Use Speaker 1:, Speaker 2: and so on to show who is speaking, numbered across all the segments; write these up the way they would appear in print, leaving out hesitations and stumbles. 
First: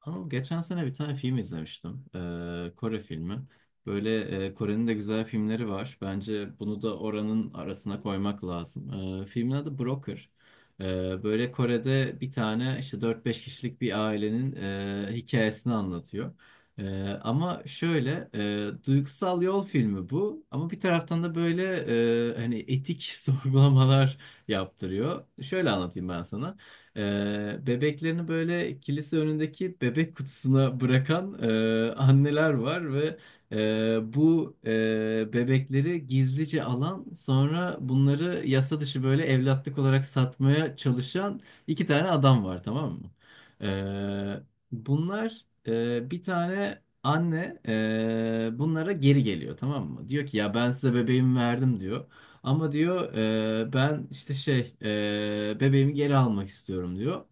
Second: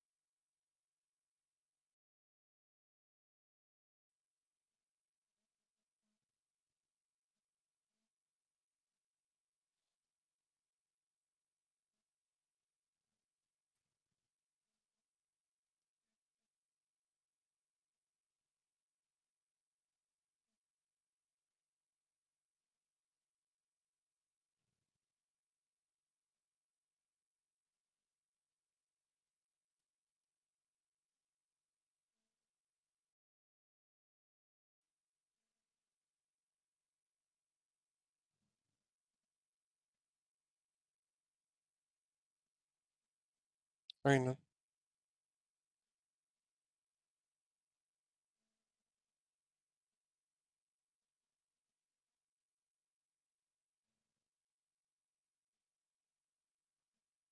Speaker 1: Anıl geçen sene bir tane film izlemiştim. Kore filmi. Böyle Kore'nin de güzel filmleri var. Bence bunu da oranın arasına koymak lazım. Filmin adı Broker. Böyle Kore'de bir tane işte dört beş kişilik bir ailenin hikayesini anlatıyor. Ama şöyle duygusal yol filmi bu. Ama bir taraftan da böyle hani etik sorgulamalar yaptırıyor. Şöyle anlatayım ben sana. Bebeklerini böyle kilise önündeki bebek kutusuna bırakan anneler var ve bebekleri gizlice alan sonra bunları yasa dışı böyle evlatlık olarak satmaya çalışan iki tane adam var, tamam mı?
Speaker 2: Aynen.
Speaker 1: Ee, Bunlar, bir tane anne, bunlara geri geliyor, tamam mı? Diyor ki ya ben size bebeğimi verdim diyor. Ama diyor, ben işte bebeğimi geri almak istiyorum diyor.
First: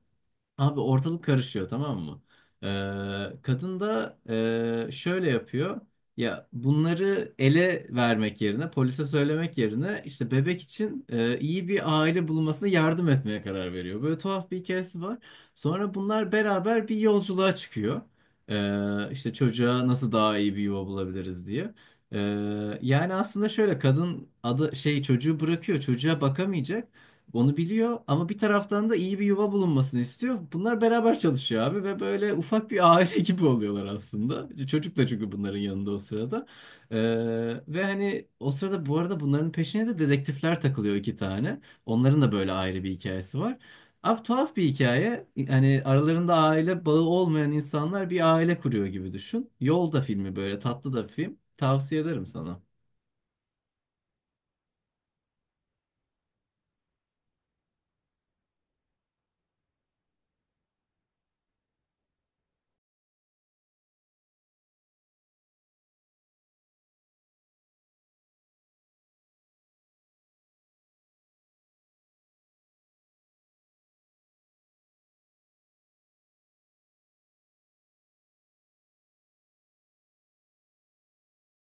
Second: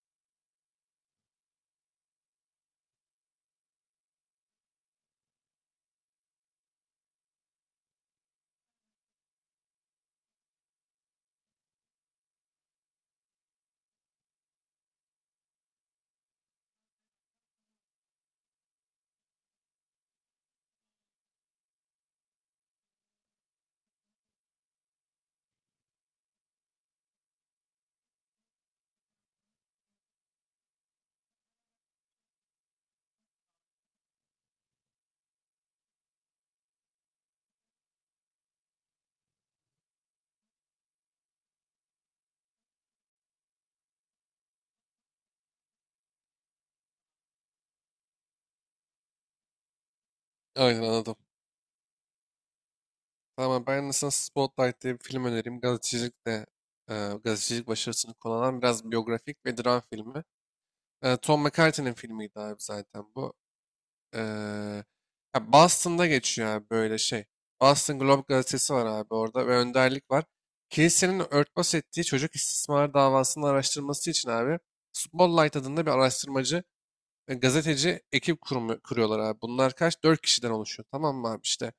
Speaker 1: Abi ortalık karışıyor, tamam mı? Kadın da şöyle yapıyor. Ya bunları ele vermek yerine, polise söylemek yerine işte bebek için iyi bir aile bulmasına yardım etmeye karar veriyor. Böyle tuhaf bir hikayesi var. Sonra bunlar beraber bir yolculuğa çıkıyor. İşte çocuğa nasıl daha iyi bir yuva bulabiliriz diye. Yani aslında şöyle kadın adı şey çocuğu bırakıyor, çocuğa bakamayacak. Onu biliyor ama bir taraftan da iyi bir yuva bulunmasını istiyor. Bunlar beraber çalışıyor abi ve böyle ufak bir aile gibi oluyorlar aslında. Çocuk da çünkü bunların yanında o sırada. Ee, Ve hani o sırada bu arada bunların peşine de dedektifler takılıyor iki tane. Onların da böyle ayrı bir hikayesi var. Abi tuhaf bir hikaye. Hani aralarında aile bağı olmayan insanlar bir aile kuruyor gibi düşün. Yolda filmi böyle
Speaker 2: Aynen
Speaker 1: tatlı da bir
Speaker 2: anladım.
Speaker 1: film. Tavsiye ederim sana.
Speaker 2: Tamam ben de sana Spotlight diye bir film önereyim. E, gazetecilik başarısını konu alan biraz biyografik ve dram filmi. Tom McCarthy'nin filmiydi abi zaten bu. E, Ya Boston'da geçiyor abi böyle şey. Boston Globe gazetesi var abi orada ve önderlik var. Kilisenin örtbas ettiği çocuk istismar davasının araştırması için abi Spotlight adında bir araştırmacı ve gazeteci ekip kuruyorlar abi. Bunlar kaç? Dört kişiden oluşuyor. Tamam mı abi işte.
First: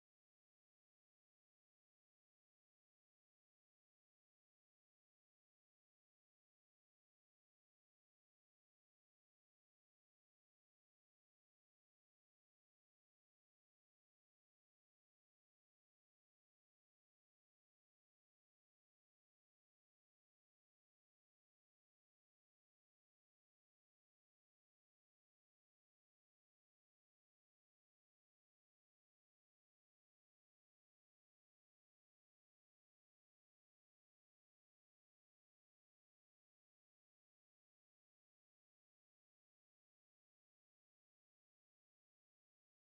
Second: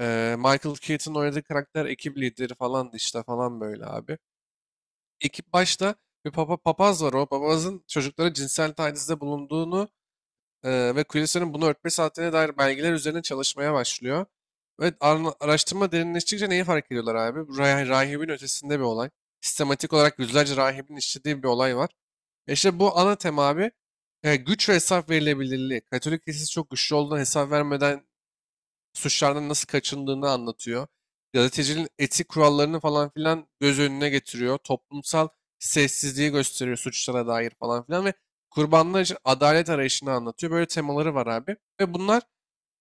Speaker 2: Michael Keaton'ın oynadığı karakter ekip lideri falandı işte falan böyle abi. Ekip başta bir papaz var, o papazın çocuklara cinsel tacizde bulunduğunu ve kilisenin bunu örtmesi haddine dair belgeler üzerine çalışmaya başlıyor. Ve araştırma derinleştikçe neyi fark ediyorlar abi? Bu rahibin ötesinde bir olay. Sistematik olarak yüzlerce rahibin işlediği bir olay var. İşte bu ana tema abi güç ve hesap verilebilirliği. Katolik kilisesi çok güçlü olduğundan hesap vermeden suçlardan nasıl kaçındığını anlatıyor. Gazetecinin etik kurallarını falan filan göz önüne getiriyor. Toplumsal sessizliği gösteriyor suçlara dair falan filan ve kurbanlar için adalet arayışını anlatıyor. Böyle temaları var abi. Ve bunlar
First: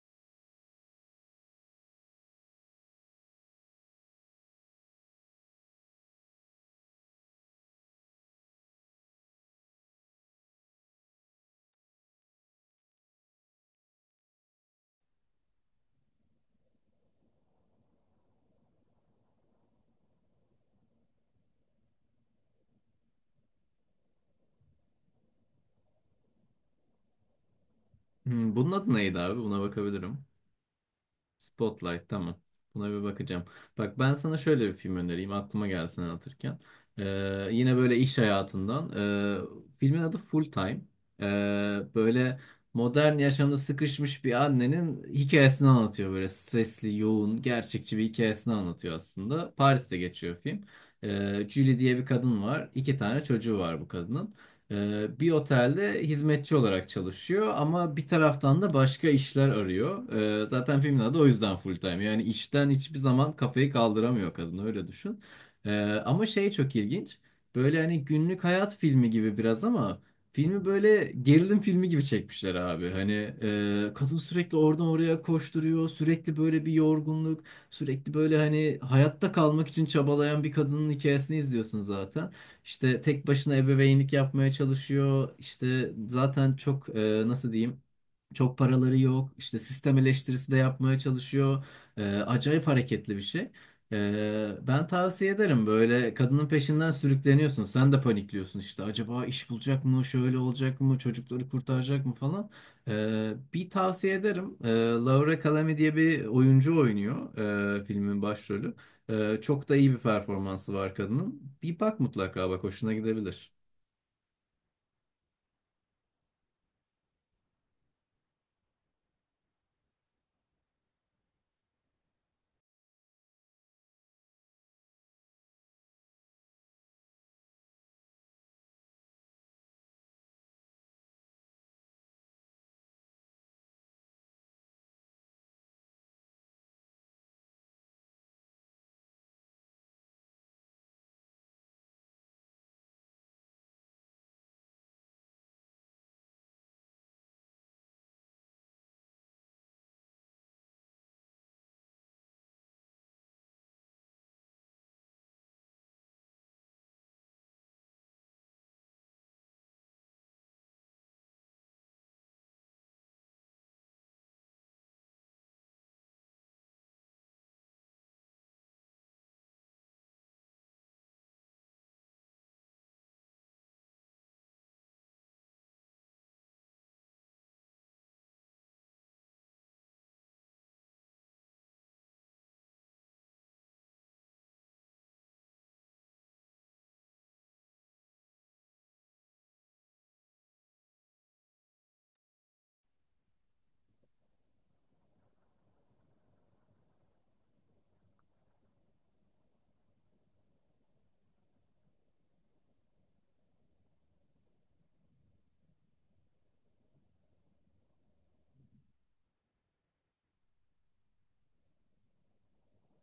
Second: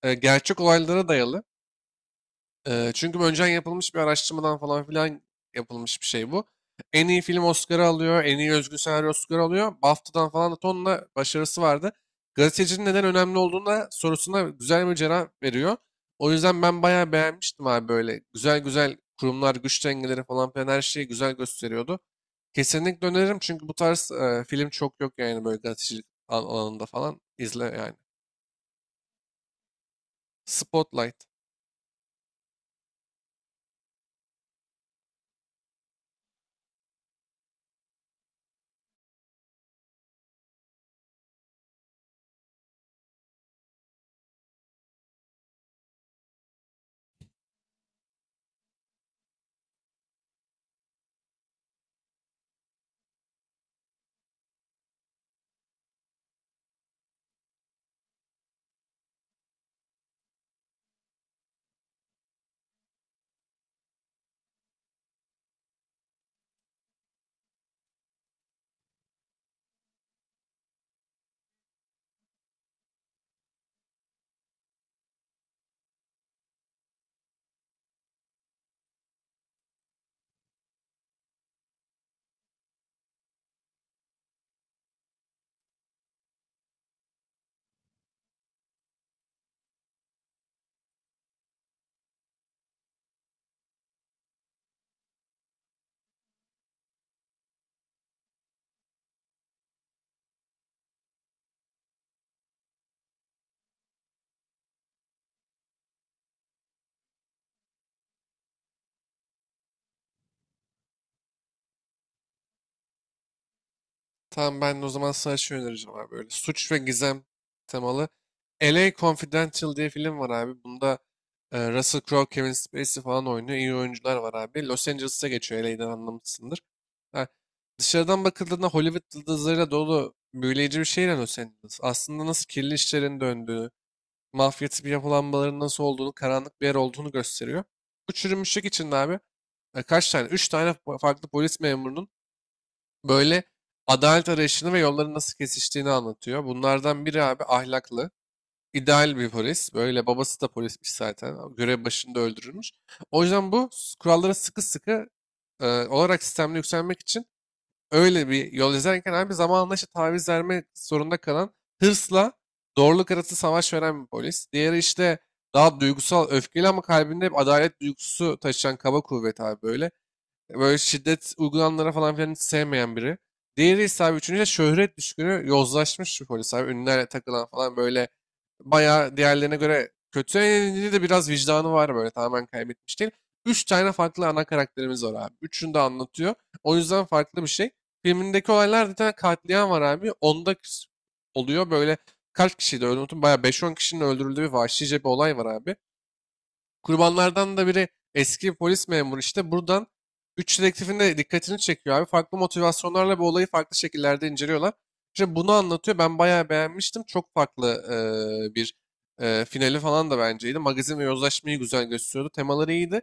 Speaker 2: gerçek olaylara dayalı. Çünkü bu önceden yapılmış bir araştırmadan falan filan yapılmış bir şey bu. En iyi film Oscar'ı alıyor, en iyi özgün senaryo Oscar'ı alıyor. BAFTA'dan falan da tonla başarısı vardı. Gazetecinin neden önemli olduğunu da sorusuna güzel bir cevap veriyor. O yüzden ben bayağı beğenmiştim abi böyle. Güzel güzel kurumlar, güç dengeleri falan filan her şeyi güzel gösteriyordu. Kesinlikle öneririm çünkü bu tarz film çok yok yani böyle gazetecilik alanında falan. İzle yani.
Speaker 1: Hmm, bunun adı neydi abi? Buna bakabilirim.
Speaker 2: Spotlight.
Speaker 1: Spotlight, tamam. Buna bir bakacağım. Bak ben sana şöyle bir film önereyim aklıma gelsin anlatırken. Yine böyle iş hayatından. Filmin adı Full Time. Ee, Böyle modern yaşamda sıkışmış bir annenin hikayesini anlatıyor. Böyle stresli, yoğun, gerçekçi bir hikayesini anlatıyor aslında. Paris'te geçiyor film. Julie diye bir kadın var. İki tane çocuğu var bu kadının. Bir otelde hizmetçi olarak çalışıyor ama bir taraftan da başka işler arıyor. Zaten filmin adı o yüzden full time. Yani işten hiçbir zaman kafayı kaldıramıyor kadın öyle düşün. Ee, Ama şey çok ilginç. Böyle hani günlük hayat filmi gibi biraz ama filmi böyle gerilim filmi gibi çekmişler abi. Hani, kadın sürekli oradan oraya koşturuyor. Sürekli böyle bir yorgunluk. Sürekli böyle hani hayatta kalmak için çabalayan bir kadının hikayesini izliyorsun zaten. İşte tek başına ebeveynlik yapmaya çalışıyor. İşte zaten çok, nasıl diyeyim? Çok paraları yok. İşte sistem eleştirisi de yapmaya çalışıyor. Acayip hareketli bir şey. Ben tavsiye ederim böyle kadının peşinden sürükleniyorsun. Sen de panikliyorsun işte. Acaba iş bulacak mı? Şöyle olacak mı? Çocukları kurtaracak mı falan. Bir tavsiye ederim. Laura Calamy diye bir oyuncu oynuyor, filmin başrolü. Çok da iyi bir performansı var kadının. Bir bak mutlaka bak hoşuna gidebilir.
Speaker 2: Tamam, ben de o zaman sana şey önereceğim abi. Böyle suç ve gizem temalı. LA Confidential diye film var abi. Bunda Russell Crowe, Kevin Spacey falan oynuyor. İyi oyuncular var abi. Los Angeles'a geçiyor. LA'den anlamışsındır. Ha, dışarıdan bakıldığında Hollywood yıldızlarıyla dolu büyüleyici bir şehir Los Angeles. Aslında nasıl kirli işlerin döndüğü, mafya bir yapılanmaların nasıl olduğunu, karanlık bir yer olduğunu gösteriyor. Bu çürümüşlük içinde abi kaç tane? Üç tane farklı polis memurunun böyle adalet arayışını ve yolların nasıl kesiştiğini anlatıyor. Bunlardan biri abi ahlaklı, ideal bir polis. Böyle babası da polismiş zaten. Görev başında öldürülmüş. O yüzden bu kurallara sıkı sıkı olarak sistemde yükselmek için öyle bir yol izlerken abi zamanla işte taviz vermek zorunda kalan hırsla doğruluk arası savaş veren bir polis. Diğeri işte daha duygusal, öfkeli ama kalbinde hep adalet duygusu taşıyan kaba kuvvet abi böyle. Böyle şiddet uygulananlara falan filan hiç sevmeyen biri. Diğeri ise abi, üçüncü de şöhret düşkünü yozlaşmış bir polis abi. Ünlülerle takılan falan böyle bayağı diğerlerine göre kötü. Elinde de biraz vicdanı var, böyle tamamen kaybetmiş değil. Üç tane farklı ana karakterimiz var abi. Üçünü de anlatıyor. O yüzden farklı bir şey. Filmindeki olaylar, bir tane katliam var abi. Onda oluyor böyle, kaç kişiydi öldürdüm. Bayağı beş on kişinin öldürüldüğü bir vahşice bir olay var abi. Kurbanlardan da biri eski polis memuru, işte buradan 3 dedektifin de dikkatini çekiyor abi. Farklı motivasyonlarla bu olayı farklı şekillerde inceliyorlar. İşte bunu anlatıyor. Ben bayağı beğenmiştim. Çok farklı bir finali falan da benceydi. Magazin ve yozlaşmayı güzel gösteriyordu. Temaları iyiydi.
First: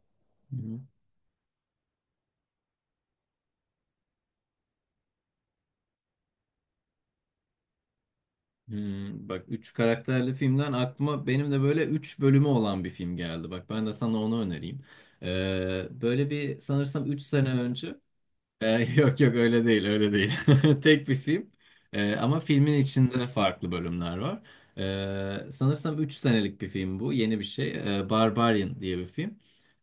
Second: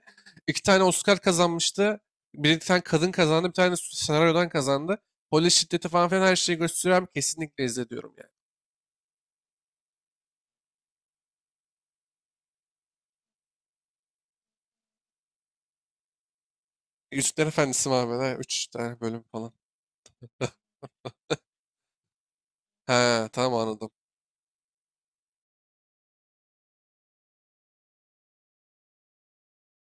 Speaker 1: Hı
Speaker 2: İki
Speaker 1: hı.
Speaker 2: tane Oscar kazanmıştı. Bir tane kadın kazandı. Bir tane senaryodan kazandı. Polis şiddeti falan filan her şeyi gösteriyor abi. Kesinlikle izle diyorum yani.
Speaker 1: Hmm, bak 3 karakterli filmden aklıma benim de böyle 3 bölümü olan bir film geldi. Bak ben de sana onu önereyim. Böyle bir sanırsam 3
Speaker 2: Yüzükler
Speaker 1: sene
Speaker 2: Efendisi
Speaker 1: önce
Speaker 2: Mahmut'a 3 tane
Speaker 1: Yok
Speaker 2: bölüm
Speaker 1: yok
Speaker 2: falan.
Speaker 1: öyle değil öyle değil. Tek bir film. Ama filmin içinde
Speaker 2: He, tamam
Speaker 1: farklı
Speaker 2: anladım.
Speaker 1: bölümler var. Sanırsam 3 senelik bir film bu. Yeni bir şey. Barbarian diye bir film.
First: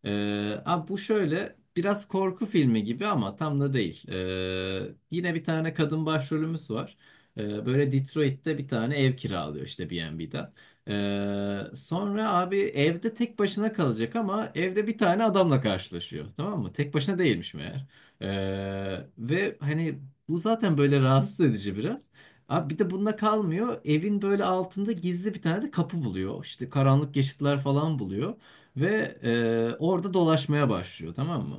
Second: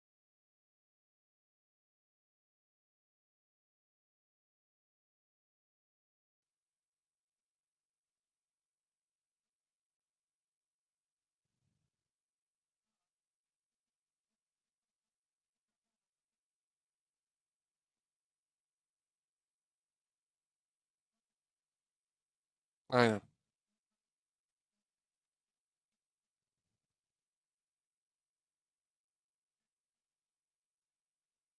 Speaker 1: Abi bu şöyle biraz korku filmi gibi ama tam da değil. Yine bir tane kadın başrolümüz var. Böyle Detroit'te bir tane ev kiralıyor işte B&B'den. Sonra abi evde tek başına kalacak ama evde bir tane adamla karşılaşıyor. Tamam mı? Tek başına değilmiş meğer. Ve hani bu zaten böyle rahatsız edici biraz. Abi bir de bununla
Speaker 2: Aynen.
Speaker 1: kalmıyor. Evin böyle altında gizli bir tane de kapı buluyor. İşte karanlık geçitler falan buluyor. Ve, orada dolaşmaya başlıyor, tamam mı?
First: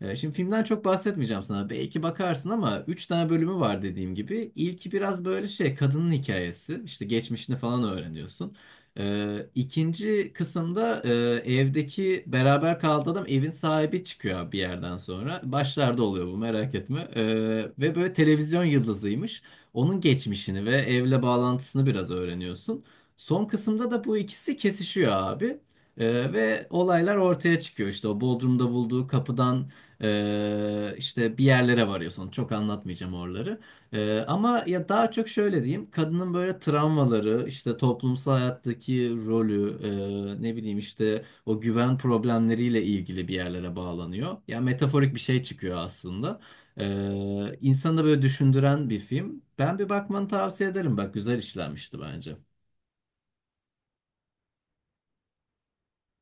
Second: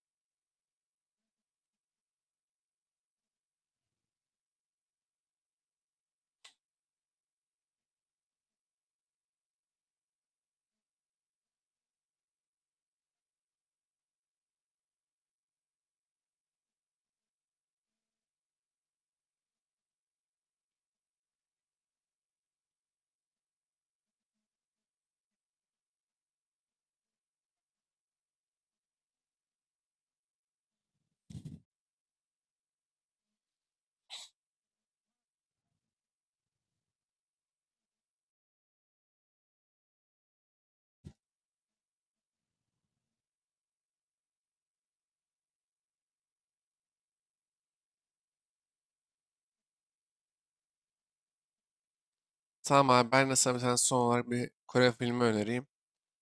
Speaker 1: Şimdi filmden çok bahsetmeyeceğim sana. Belki bakarsın ama 3 tane bölümü var dediğim gibi. İlki biraz böyle şey kadının hikayesi. İşte geçmişini falan öğreniyorsun. İkinci kısımda, evdeki beraber kaldığı adam evin sahibi çıkıyor bir yerden sonra. Başlarda oluyor bu, merak etme. Ve böyle televizyon yıldızıymış. Onun geçmişini ve evle bağlantısını biraz öğreniyorsun. Son kısımda da bu ikisi kesişiyor abi. Ve olaylar ortaya çıkıyor. İşte o Bodrum'da bulduğu kapıdan, işte bir yerlere varıyorsun. Çok anlatmayacağım oraları. Ama ya daha çok şöyle diyeyim kadının böyle travmaları işte toplumsal hayattaki rolü, ne bileyim işte o güven problemleriyle ilgili bir yerlere bağlanıyor. Ya metaforik bir şey çıkıyor aslında. İnsanı da böyle düşündüren bir film. Ben bir bakmanı tavsiye ederim bak güzel işlenmişti bence.
Speaker 2: Tamam abi ben de sana bir tane son olarak bir Kore filmi önereyim.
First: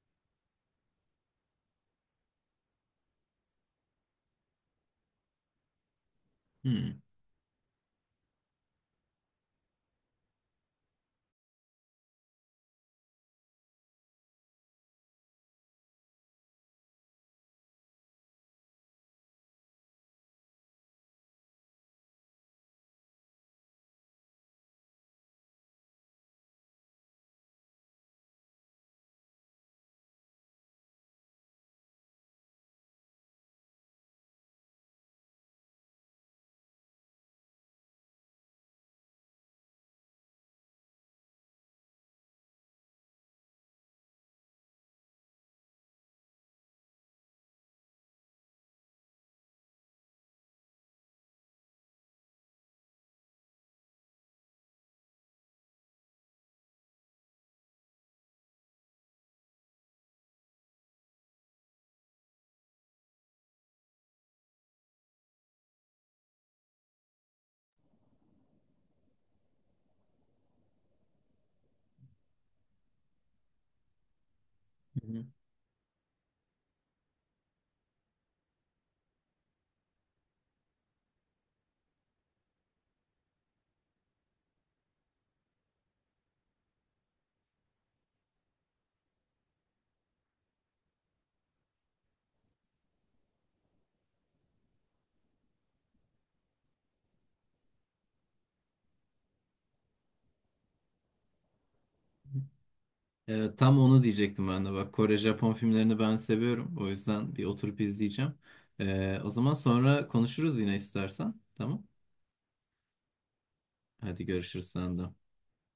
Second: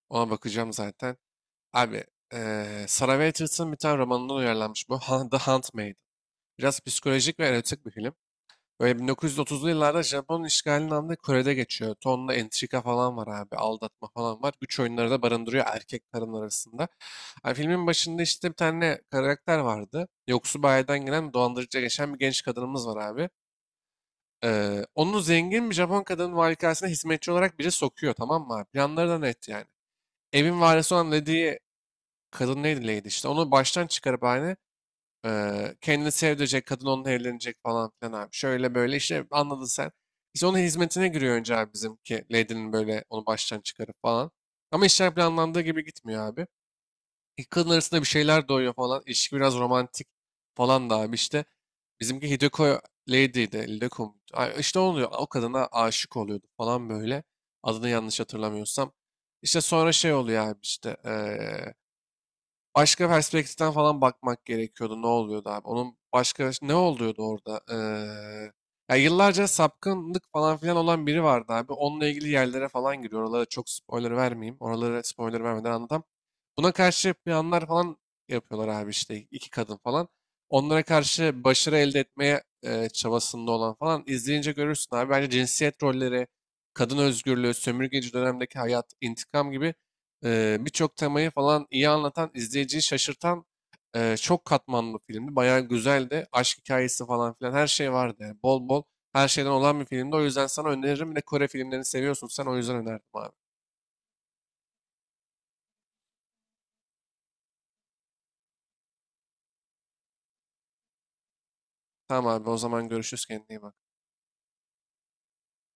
Speaker 2: Ona bakacağım zaten. Abi Sarah Waterston'ın bir tane romanından uyarlanmış bu. The Handmaid. Biraz
Speaker 1: Hmm.
Speaker 2: psikolojik ve erotik bir film. Böyle 1930'lu yıllarda Japon işgalinin altında Kore'de geçiyor. Tonla entrika falan var abi. Aldatma falan var. Güç oyunları da barındırıyor erkek kadın arasında. Abi filmin başında işte bir tane karakter vardı. Yoksul bir aileden gelen dolandırıcıya geçen bir genç kadınımız var abi. Onu zengin bir Japon kadının valikasına hizmetçi olarak biri sokuyor, tamam mı abi? Planları da net yani. Evin varisi olan Lady'yi, kadın neydi, Lady, işte onu baştan çıkarıp aynı kendini sevdirecek, kadın onunla evlenecek falan filan abi. Şöyle böyle işte, anladın sen. İşte onun hizmetine giriyor önce abi, bizimki Lady'nin, böyle onu baştan çıkarıp falan. Ama işler planlandığı gibi gitmiyor abi. İki kadın arasında bir şeyler doğuyor falan. İlişki biraz romantik falan da abi işte. Bizimki Hideko Lady'ydi. Hideko muydu? Ay, İşte oluyor. O kadına aşık oluyordu falan böyle. Adını yanlış hatırlamıyorsam. İşte sonra şey oluyor abi işte. Başka perspektiften falan bakmak gerekiyordu. Ne oluyordu abi? Onun başka ne oluyordu orada? Ya yıllarca sapkınlık falan filan olan biri vardı abi. Onunla ilgili yerlere falan giriyor. Oralara çok spoiler vermeyeyim. Oralara
Speaker 1: Hı hı.
Speaker 2: spoiler vermeden anlatamam. Buna karşı planlar falan yapıyorlar abi işte, iki kadın falan. Onlara karşı başarı elde etmeye çabasında olan, falan izleyince görürsün abi. Bence cinsiyet rolleri, kadın özgürlüğü, sömürgeci dönemdeki hayat, intikam gibi birçok temayı falan iyi anlatan, izleyiciyi şaşırtan çok katmanlı bir filmdi. Bayağı güzeldi. Aşk hikayesi falan filan her şey vardı yani. Bol bol her şeyden olan bir filmdi. O yüzden sana öneririm. Bir de Kore filmlerini seviyorsun sen, o yüzden önerdim abi.
Speaker 1: Tam onu diyecektim ben de bak Kore Japon filmlerini ben seviyorum o yüzden bir oturup izleyeceğim. O zaman sonra konuşuruz yine istersen, tamam.
Speaker 2: Tamam abi, o zaman görüşürüz, kendine iyi bak.
Speaker 1: Hadi görüşürüz sen de.